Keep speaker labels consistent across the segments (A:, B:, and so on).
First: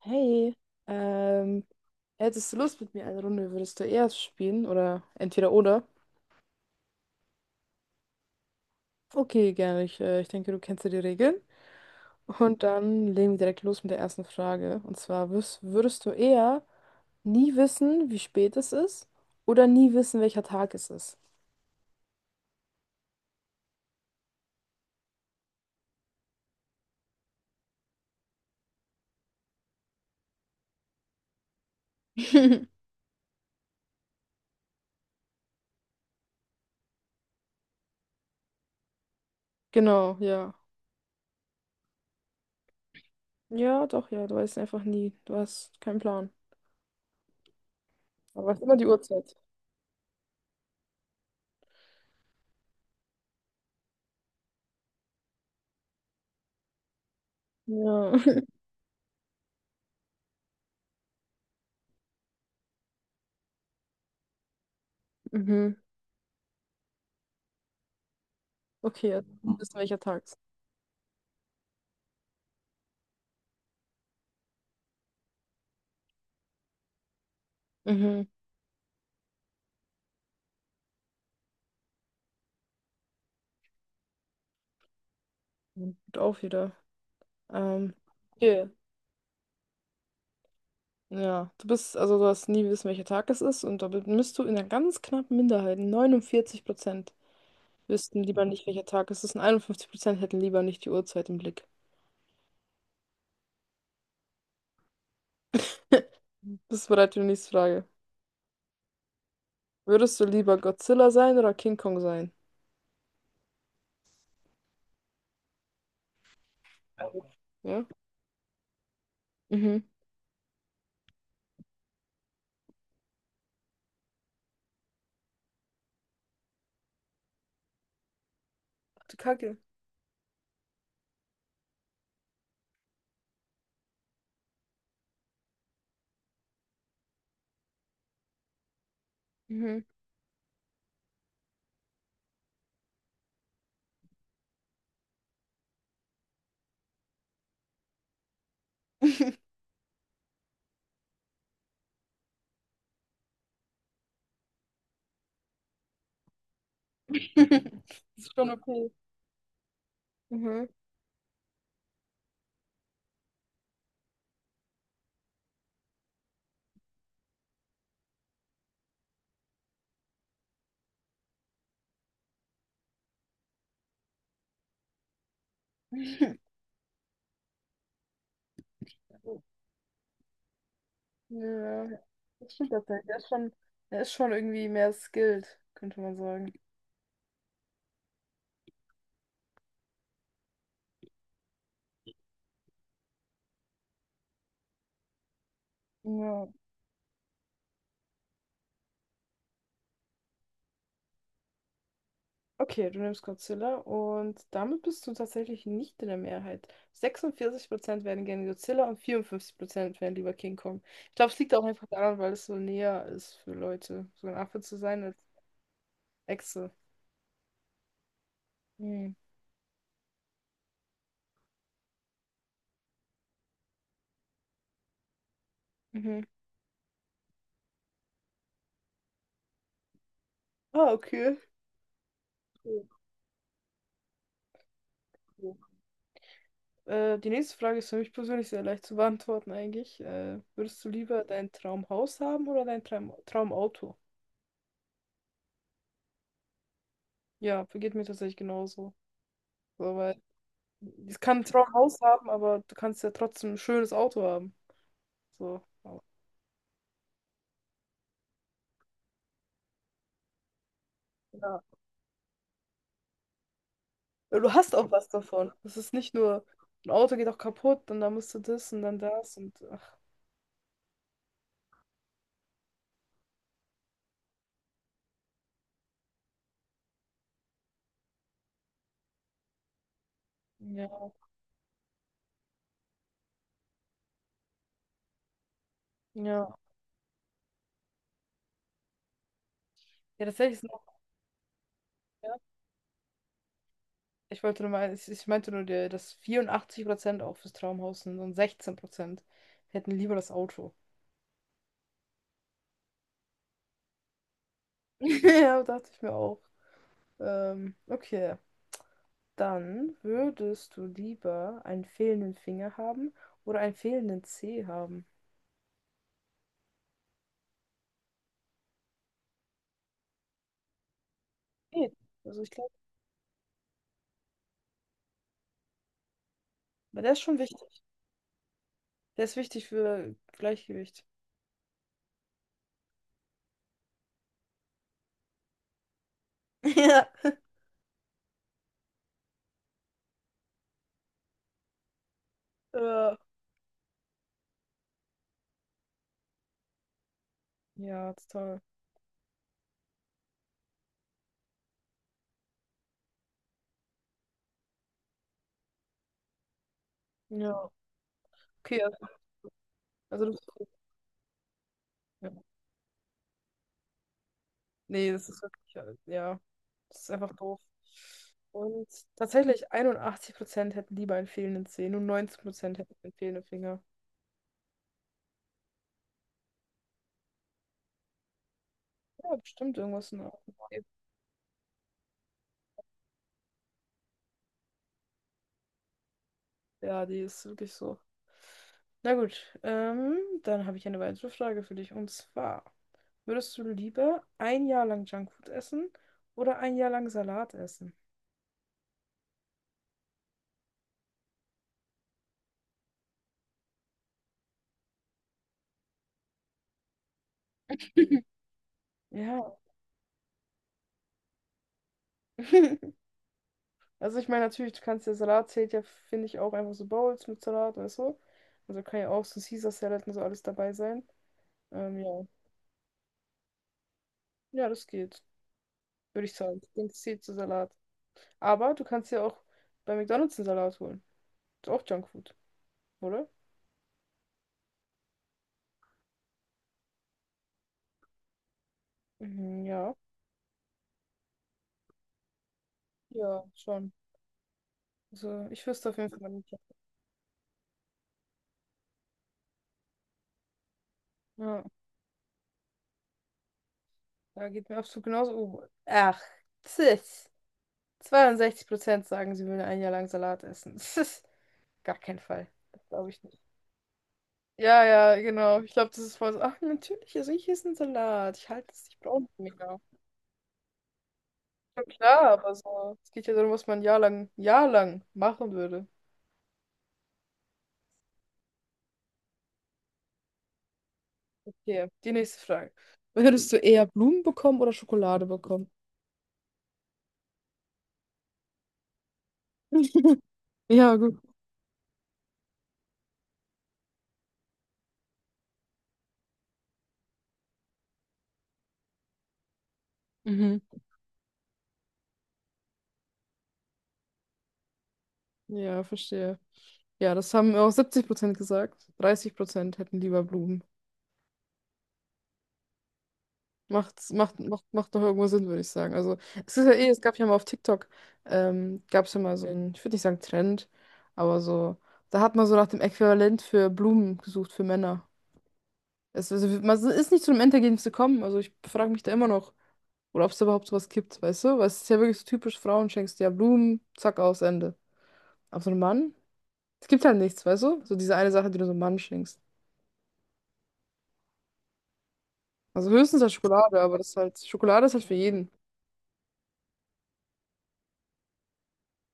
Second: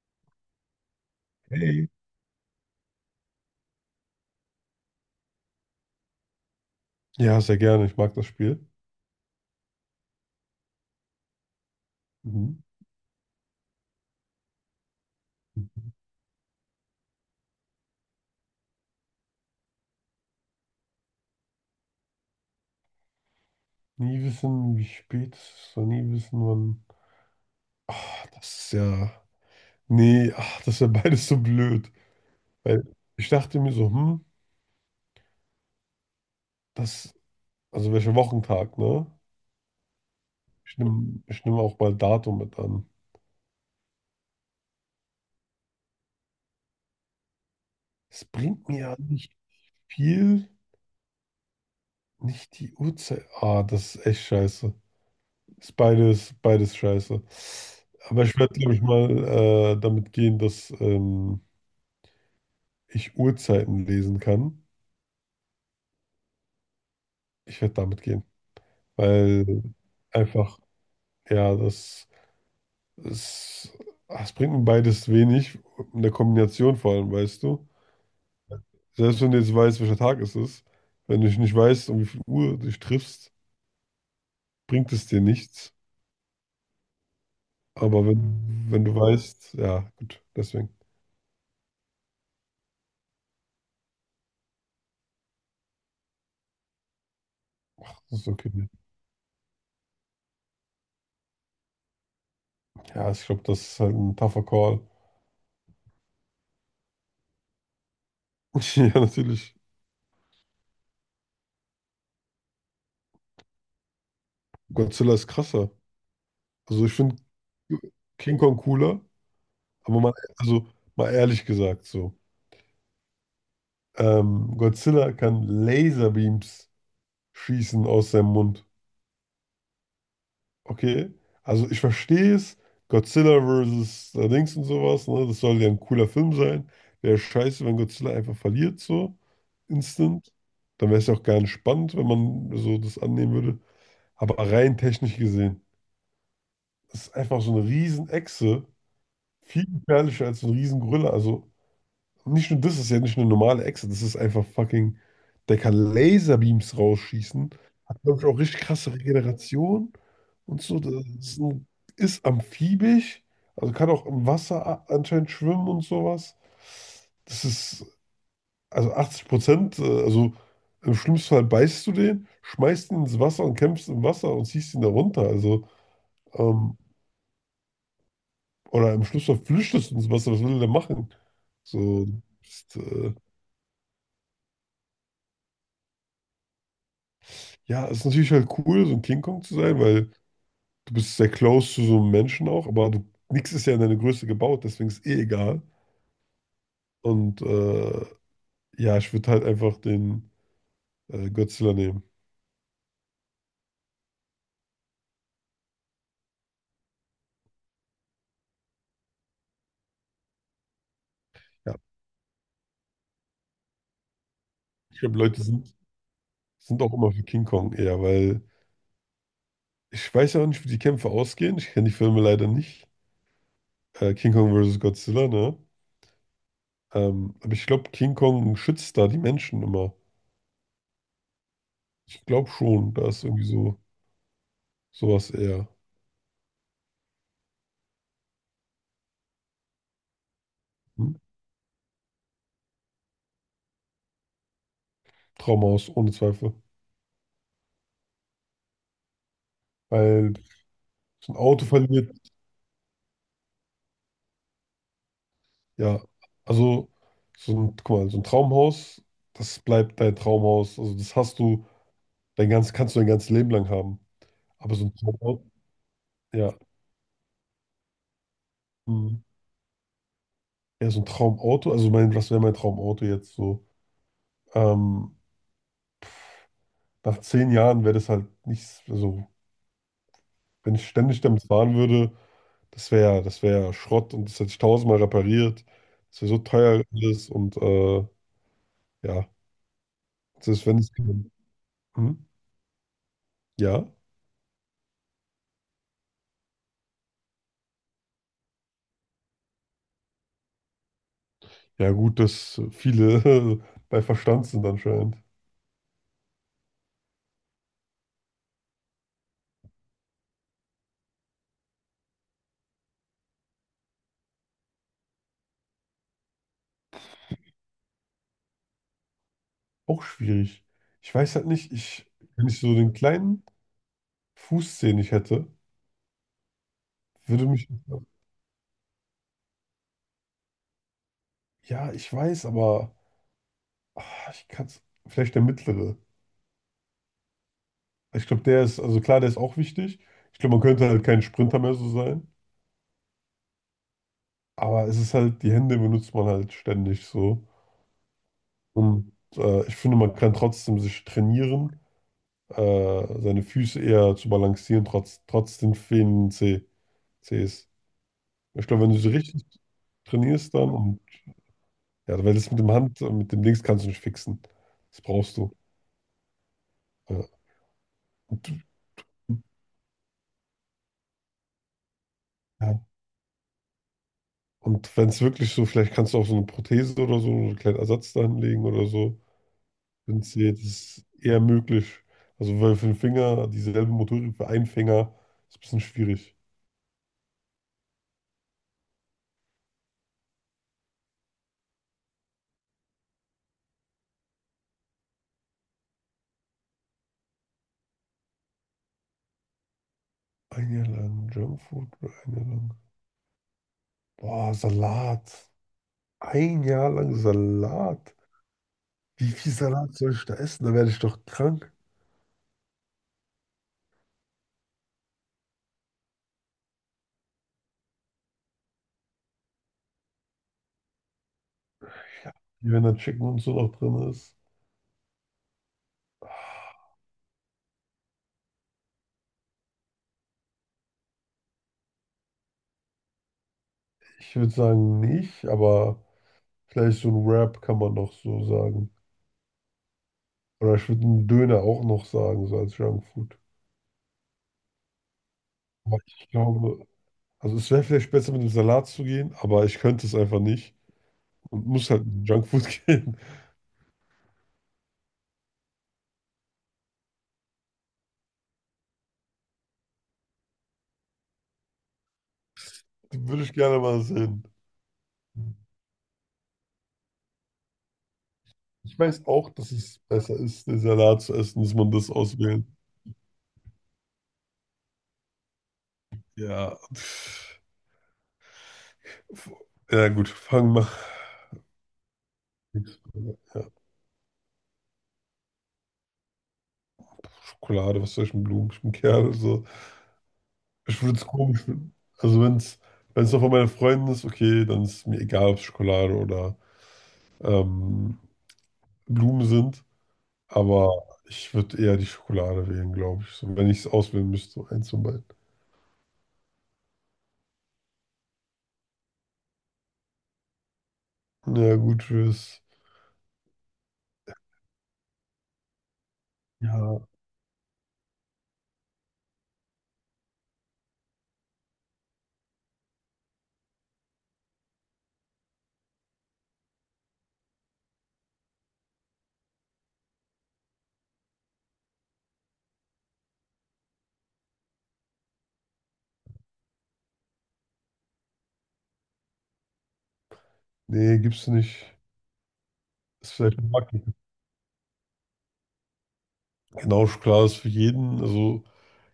A: Hey, ähm,
B: Ey.
A: hättest du Lust mit mir eine Runde, würdest du erst spielen oder entweder oder?
B: Ja, sehr gerne. Ich mag das Spiel.
A: Okay, gerne. Ich denke, du kennst ja die Regeln.
B: Mhm.
A: Und dann legen wir direkt los mit der ersten Frage. Und zwar, würdest,
B: Mhm.
A: würdest du eher nie wissen, wie spät es ist oder nie wissen, welcher Tag es ist?
B: Nie wissen, wie spät es ist, und nie wissen, wann. Ach, das ist ja. Nee, ach, das ist ja beides so blöd. Weil ich dachte mir so, das. Also welcher Wochentag, ne?
A: Genau, ja.
B: Ich nehm auch mal Datum mit an.
A: Ja, doch, ja. Du weißt einfach nie. Du hast keinen Plan.
B: Es
A: Aber weißt
B: bringt
A: immer
B: mir
A: die
B: ja nicht
A: Uhrzeit.
B: viel, nicht die Uhrzeit. Ah, das ist echt scheiße. Ist beides, beides scheiße.
A: Ja.
B: Aber ich werde, glaube ich, mal damit gehen, dass. Ich Uhrzeiten lesen kann,
A: Mhm.
B: ich werde damit gehen.
A: Okay, also, du
B: Weil
A: wissen, welcher Tag es ist.
B: einfach, ja, das, das bringt mir beides wenig. In der Kombination vor allem, weißt du.
A: Mhm.
B: Selbst wenn du jetzt weißt, welcher Tag es ist, wenn du dich nicht weißt, um wie viel Uhr du dich triffst, bringt es dir nichts.
A: Gut auf wieder. Ähm,
B: Aber wenn,
A: Okay.
B: wenn du weißt, ja, gut, deswegen.
A: Ja, du bist, also du hast nie wissen, welcher Tag es ist und da bist du in einer ganz knappen Minderheit. 49%
B: Das
A: wüssten
B: ist
A: lieber
B: okay.
A: nicht, welcher Tag es ist und 51% hätten lieber nicht die Uhrzeit im Blick.
B: Ja, ich glaube, das ist halt ein tougher Call.
A: Bist du bereit für die nächste Frage?
B: Ja, natürlich.
A: Würdest du lieber Godzilla sein oder King Kong sein?
B: Godzilla ist krasser. Also ich finde
A: Ja?
B: King Kong cooler.
A: Mhm.
B: Aber mal, also mal ehrlich gesagt so. Godzilla kann Laserbeams schießen aus seinem Mund.
A: Ach du Kacke.
B: Okay? Also ich verstehe es. Godzilla versus Dings und sowas, ne? Das soll ja ein cooler Film sein. Wäre scheiße, wenn Godzilla einfach verliert, so
A: Mhm.
B: instant. Dann wäre es ja auch gar nicht spannend, wenn man so das annehmen würde. Aber rein technisch gesehen, das ist einfach so eine Riesenechse. Viel gefährlicher als so ein Riesengorilla. Also, nicht nur das, ist ja nicht eine normale Echse, das ist einfach fucking. Der kann Laserbeams rausschießen. Hat, glaube ich,
A: Das ist
B: auch
A: schon
B: richtig
A: okay.
B: krasse Regeneration und
A: Mhm.
B: so. Das ist, ein, ist amphibisch, also kann auch im Wasser anscheinend schwimmen und sowas. Das ist, also 80%, also im schlimmsten Fall beißt du den, schmeißt ihn ins Wasser und kämpfst im Wasser und ziehst ihn da runter. Also, ähm, oder im schlimmsten Fall flüchtest du ins Wasser, was will der machen?
A: Ja,
B: So,
A: das stimmt
B: ist,
A: tatsächlich.
B: äh,
A: Er ist schon irgendwie mehr skilled, könnte man sagen.
B: ja, es ist natürlich halt cool, so ein King Kong zu sein, weil du bist sehr close zu so einem Menschen auch, aber du, nichts ist ja in deine Größe gebaut, deswegen ist eh egal.
A: Ja.
B: Und ja, ich würde halt einfach den Godzilla nehmen.
A: Okay, du nimmst Godzilla und damit bist du tatsächlich nicht in der Mehrheit. 46% werden gerne Godzilla und 54% werden lieber King Kong. Ich glaube, es liegt auch
B: Ja,
A: einfach daran, weil es so näher ist für Leute, so ein Affe zu
B: ich
A: sein als
B: glaube, Leute sind,
A: Echse.
B: sind auch immer für King Kong eher, weil
A: Hm.
B: ich weiß ja auch nicht, wie die Kämpfe ausgehen. Ich kenne die Filme leider nicht. King Kong vs. Godzilla, ne?
A: Mhm.
B: Aber ich glaube, King Kong schützt da die Menschen immer.
A: Ah, okay.
B: Ich glaube
A: Cool,
B: schon, da ist irgendwie so sowas
A: cool.
B: eher.
A: Die nächste Frage ist für mich persönlich sehr leicht zu beantworten eigentlich. Würdest du
B: Hm?
A: lieber dein Traumhaus haben oder dein Traumauto?
B: Trauma aus, ohne Zweifel.
A: Ja, vergeht mir tatsächlich genauso. So,
B: Weil
A: ich
B: so ein
A: kann
B: Auto
A: zwar ein Haus
B: verliert,
A: haben, aber du kannst ja trotzdem ein schönes Auto haben. So.
B: ja. Also, so ein, guck mal, so ein Traumhaus, das bleibt dein Traumhaus. Also, das hast
A: Ja.
B: du, dein ganz, kannst du dein ganzes Leben lang haben.
A: Du hast
B: Aber so
A: auch
B: ein
A: was
B: Traumauto,
A: davon. Es ist nicht nur,
B: ja.
A: ein Auto geht auch kaputt und dann musst du das und dann
B: Mhm.
A: das und ach,
B: Ja, so ein Traumauto, also mein, was wäre mein Traumauto jetzt so? Ähm, nach 10 Jahren wäre das halt nichts, also, wenn ich
A: ja.
B: ständig damit fahren würde, das wäre ja Schrott und das hätte ich tausendmal repariert. Das wäre so
A: Ja.
B: teuer alles und ja,
A: Ja,
B: das
A: tatsächlich
B: ist,
A: sind
B: wenn
A: auch,
B: es. Mhm.
A: ja.
B: Ja.
A: Ich wollte nur mal, ich meinte nur, dass 84% auch fürs Traumhaus sind und 16% hätten lieber das Auto.
B: Ja, gut, dass viele bei Verstand sind anscheinend.
A: Ja, dachte ich mir auch. Okay. Dann würdest du lieber einen fehlenden Finger haben oder einen fehlenden Zeh haben?
B: Auch schwierig. Ich weiß halt nicht,
A: Geht.
B: ich,
A: Also
B: wenn
A: ich
B: ich
A: glaube,
B: so den kleinen Fuß, den ich hätte,
A: aber der ist schon
B: würde mich.
A: wichtig. Der ist wichtig für Gleichgewicht.
B: Ja, ich weiß, aber ah, ich kann es. Vielleicht der mittlere.
A: Ja.
B: Ich glaube, der ist, also klar, der ist auch wichtig. Ich glaube, man könnte halt kein Sprinter mehr so sein.
A: Äh,
B: Aber es ist halt, die Hände benutzt man halt ständig so.
A: ja, total.
B: Und ich finde, man kann trotzdem sich trainieren, seine Füße eher zu balancieren, trotz den fehlenden C Cs.
A: Ja.
B: Ich
A: Okay,
B: glaube, wenn
A: also,
B: du sie richtig
A: also du bist
B: trainierst
A: cool.
B: dann und ja,
A: Ja.
B: weil das mit dem Hand, mit dem Dings kannst du nicht fixen. Das
A: Nee, das
B: brauchst
A: ist
B: du.
A: wirklich, ja, das ist
B: Ja.
A: einfach doof. Und tatsächlich 81% hätten lieber einen fehlenden Zeh, nur 19%
B: Ja.
A: hätten einen fehlenden Finger.
B: Und wenn es wirklich so, vielleicht kannst du auch so eine Prothese oder so, so einen kleinen Ersatz da hinlegen oder so.
A: Ja, bestimmt irgendwas in
B: Wenn
A: der
B: es
A: Art.
B: dir- ist eher möglich. Also weil für den Finger dieselbe Motorik für einen Finger ist ein bisschen schwierig.
A: Ja, die ist wirklich so. Na gut, ähm, dann habe ich eine weitere Frage für dich. Und zwar, würdest du lieber ein Jahr lang Junkfood essen oder ein Jahr lang Salat essen?
B: Ein Jahr lang Junkfood oder ein Jahr lang. Boah, Salat. Ein Jahr lang Salat. Wie viel
A: Ja.
B: Salat soll ich da essen? Da werde ich doch krank.
A: Also ich meine, natürlich, du kannst ja Salat zählt ja, finde ich, auch einfach so Bowls mit Salat oder so. Also kann ja auch so Caesar Salad und so alles dabei sein. Ja.
B: Wie wenn da Chicken und so noch drin ist.
A: Ja, das geht, würde ich sagen. Ich denke, es zählt zu Salat. Aber du kannst ja auch bei McDonald's einen Salat holen. Ist auch Junkfood, oder?
B: Ich würde sagen nicht, aber vielleicht so ein Wrap kann man noch so sagen.
A: Mhm, ja.
B: Oder ich würde einen Döner auch noch sagen, so als Junkfood.
A: Ja, schon. Also ich wüsste auf
B: Aber
A: jeden Fall
B: ich
A: nicht.
B: glaube, also es wäre vielleicht besser mit dem Salat zu gehen, aber ich könnte es einfach nicht
A: Ja,
B: und muss halt mit Junkfood gehen.
A: da geht mir absolut genauso. Oh, ach, tschüss. 62% sagen, sie würden ein Jahr lang Salat essen. Das ist gar kein Fall. Das glaube
B: Da
A: ich nicht.
B: würde ich gerne mal sehen.
A: Ja, ja, genau. Ich glaube, das ist voll so. Ach, natürlich, also ich esse einen Salat. Ich halte es
B: Ich
A: nicht
B: weiß
A: braun für
B: auch, dass
A: mega.
B: es besser ist, den Salat zu essen, dass
A: Ja,
B: man das
A: klar, aber
B: auswählt.
A: so. Es geht ja darum, was man ein Jahr lang machen würde.
B: Ja. Ja, gut, fangen wir.
A: Okay, die nächste Frage. Würdest du
B: Ja,
A: eher Blumen bekommen oder Schokolade bekommen?
B: Schokolade, was soll ich mit Blumen? Ich bin Kerl, so.
A: Ja,
B: Ich
A: gut.
B: würde es komisch finden. Also wenn es noch von meinen Freunden ist, okay, dann ist mir egal, ob es Schokolade oder ähm, Blumen sind.
A: Mhm.
B: Aber ich würde eher die Schokolade wählen, glaube ich. So, wenn ich es auswählen müsste, so eins von beiden.
A: Ja, verstehe. Ja, das haben auch 70% gesagt. 30% hätten lieber Blumen.
B: Ja, gut, fürs.
A: Macht doch irgendwo Sinn, würde ich sagen. Also, es ist ja eh, es
B: Ja,
A: gab ja mal auf TikTok, gab es ja mal so einen, ich würde nicht sagen Trend, aber so, da hat man so nach dem Äquivalent für Blumen gesucht, für Männer. Es, also, man ist nicht zu einem Endergebnis gekommen. Also, ich frage mich da immer noch, oder ob es überhaupt sowas gibt, weißt du? Weil es ist ja wirklich so typisch, Frauen schenkst dir ja Blumen, zack, aus, Ende. Aber so ein Mann, es gibt halt nichts, weißt du? So diese eine Sache, die du so einem Mann schenkst.
B: nee, gibt's nicht.
A: Also höchstens als
B: Ist vielleicht ein
A: Schokolade,
B: Markt.
A: aber das ist halt, Schokolade ist halt für jeden.
B: Genau, Schokolade ist für jeden. Also,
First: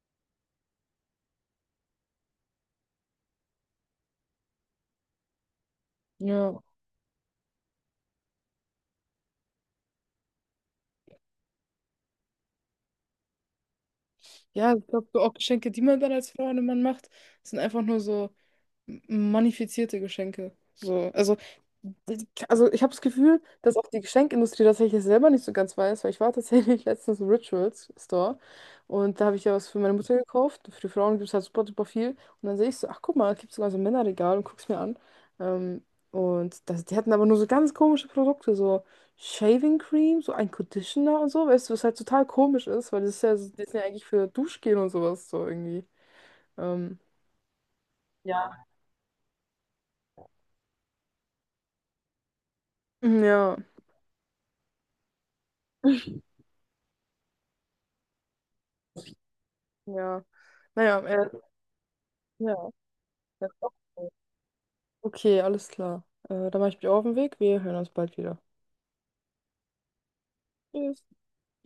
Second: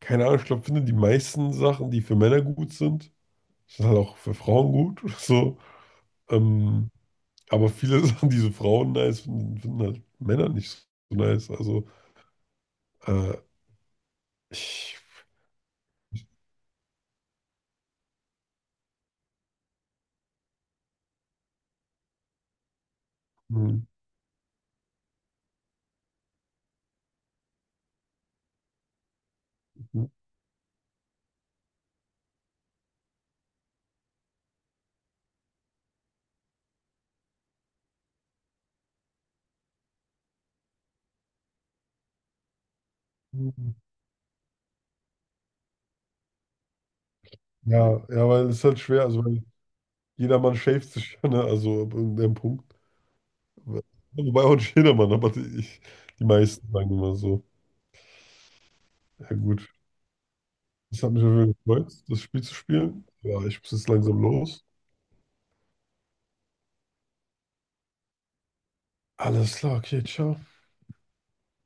B: keine Ahnung, ich glaube, finde die meisten Sachen, die für Männer gut sind, sind halt auch für Frauen gut. So.
A: Ja.
B: ähm, Aber viele Sachen, die so Frauen nice finden, finden halt Männer nicht so nice. Also, äh,
A: Ja, ich
B: ich.
A: glaube, so auch Geschenke, die man dann als Frau einem Mann macht, sind einfach nur so manifizierte Geschenke. So, also ich habe das Gefühl, dass
B: Hm,
A: auch die Geschenkindustrie tatsächlich selber nicht so ganz weiß, weil ich war tatsächlich letztens im Rituals Store und da habe ich ja was für meine
B: hm,
A: Mutter gekauft. Für die Frauen gibt es halt super, super viel. Und dann sehe ich so, ach guck mal, es gibt sogar so ein Männerregal und guck's mir an. Ähm, und das, die hatten aber nur so ganz komische Produkte, so Shaving Cream, so ein Conditioner und so, weißt du, was halt total komisch ist, weil das ist ja, die sind
B: hm.
A: ja eigentlich für Duschgel und sowas so irgendwie. Ähm,
B: Ja, ja, weil es ist
A: Ja.
B: halt schwer. Also, weil jedermann schäft sich ja, ne? Also, ab irgendeinem Punkt.
A: Ja.
B: Wobei auch nicht jedermann, aber die, ich, die meisten sagen immer so. Ja, gut.
A: Ja. Naja,
B: Das hat mich auf jeden Fall gefreut, das Spiel zu
A: ja.
B: spielen. Ja,
A: Das
B: ich muss jetzt
A: cool.
B: langsam los.
A: Okay, alles klar. Dann mache ich mich auf den Weg. Wir hören uns bald wieder.
B: Alles klar, okay, ciao.
A: Tschüss.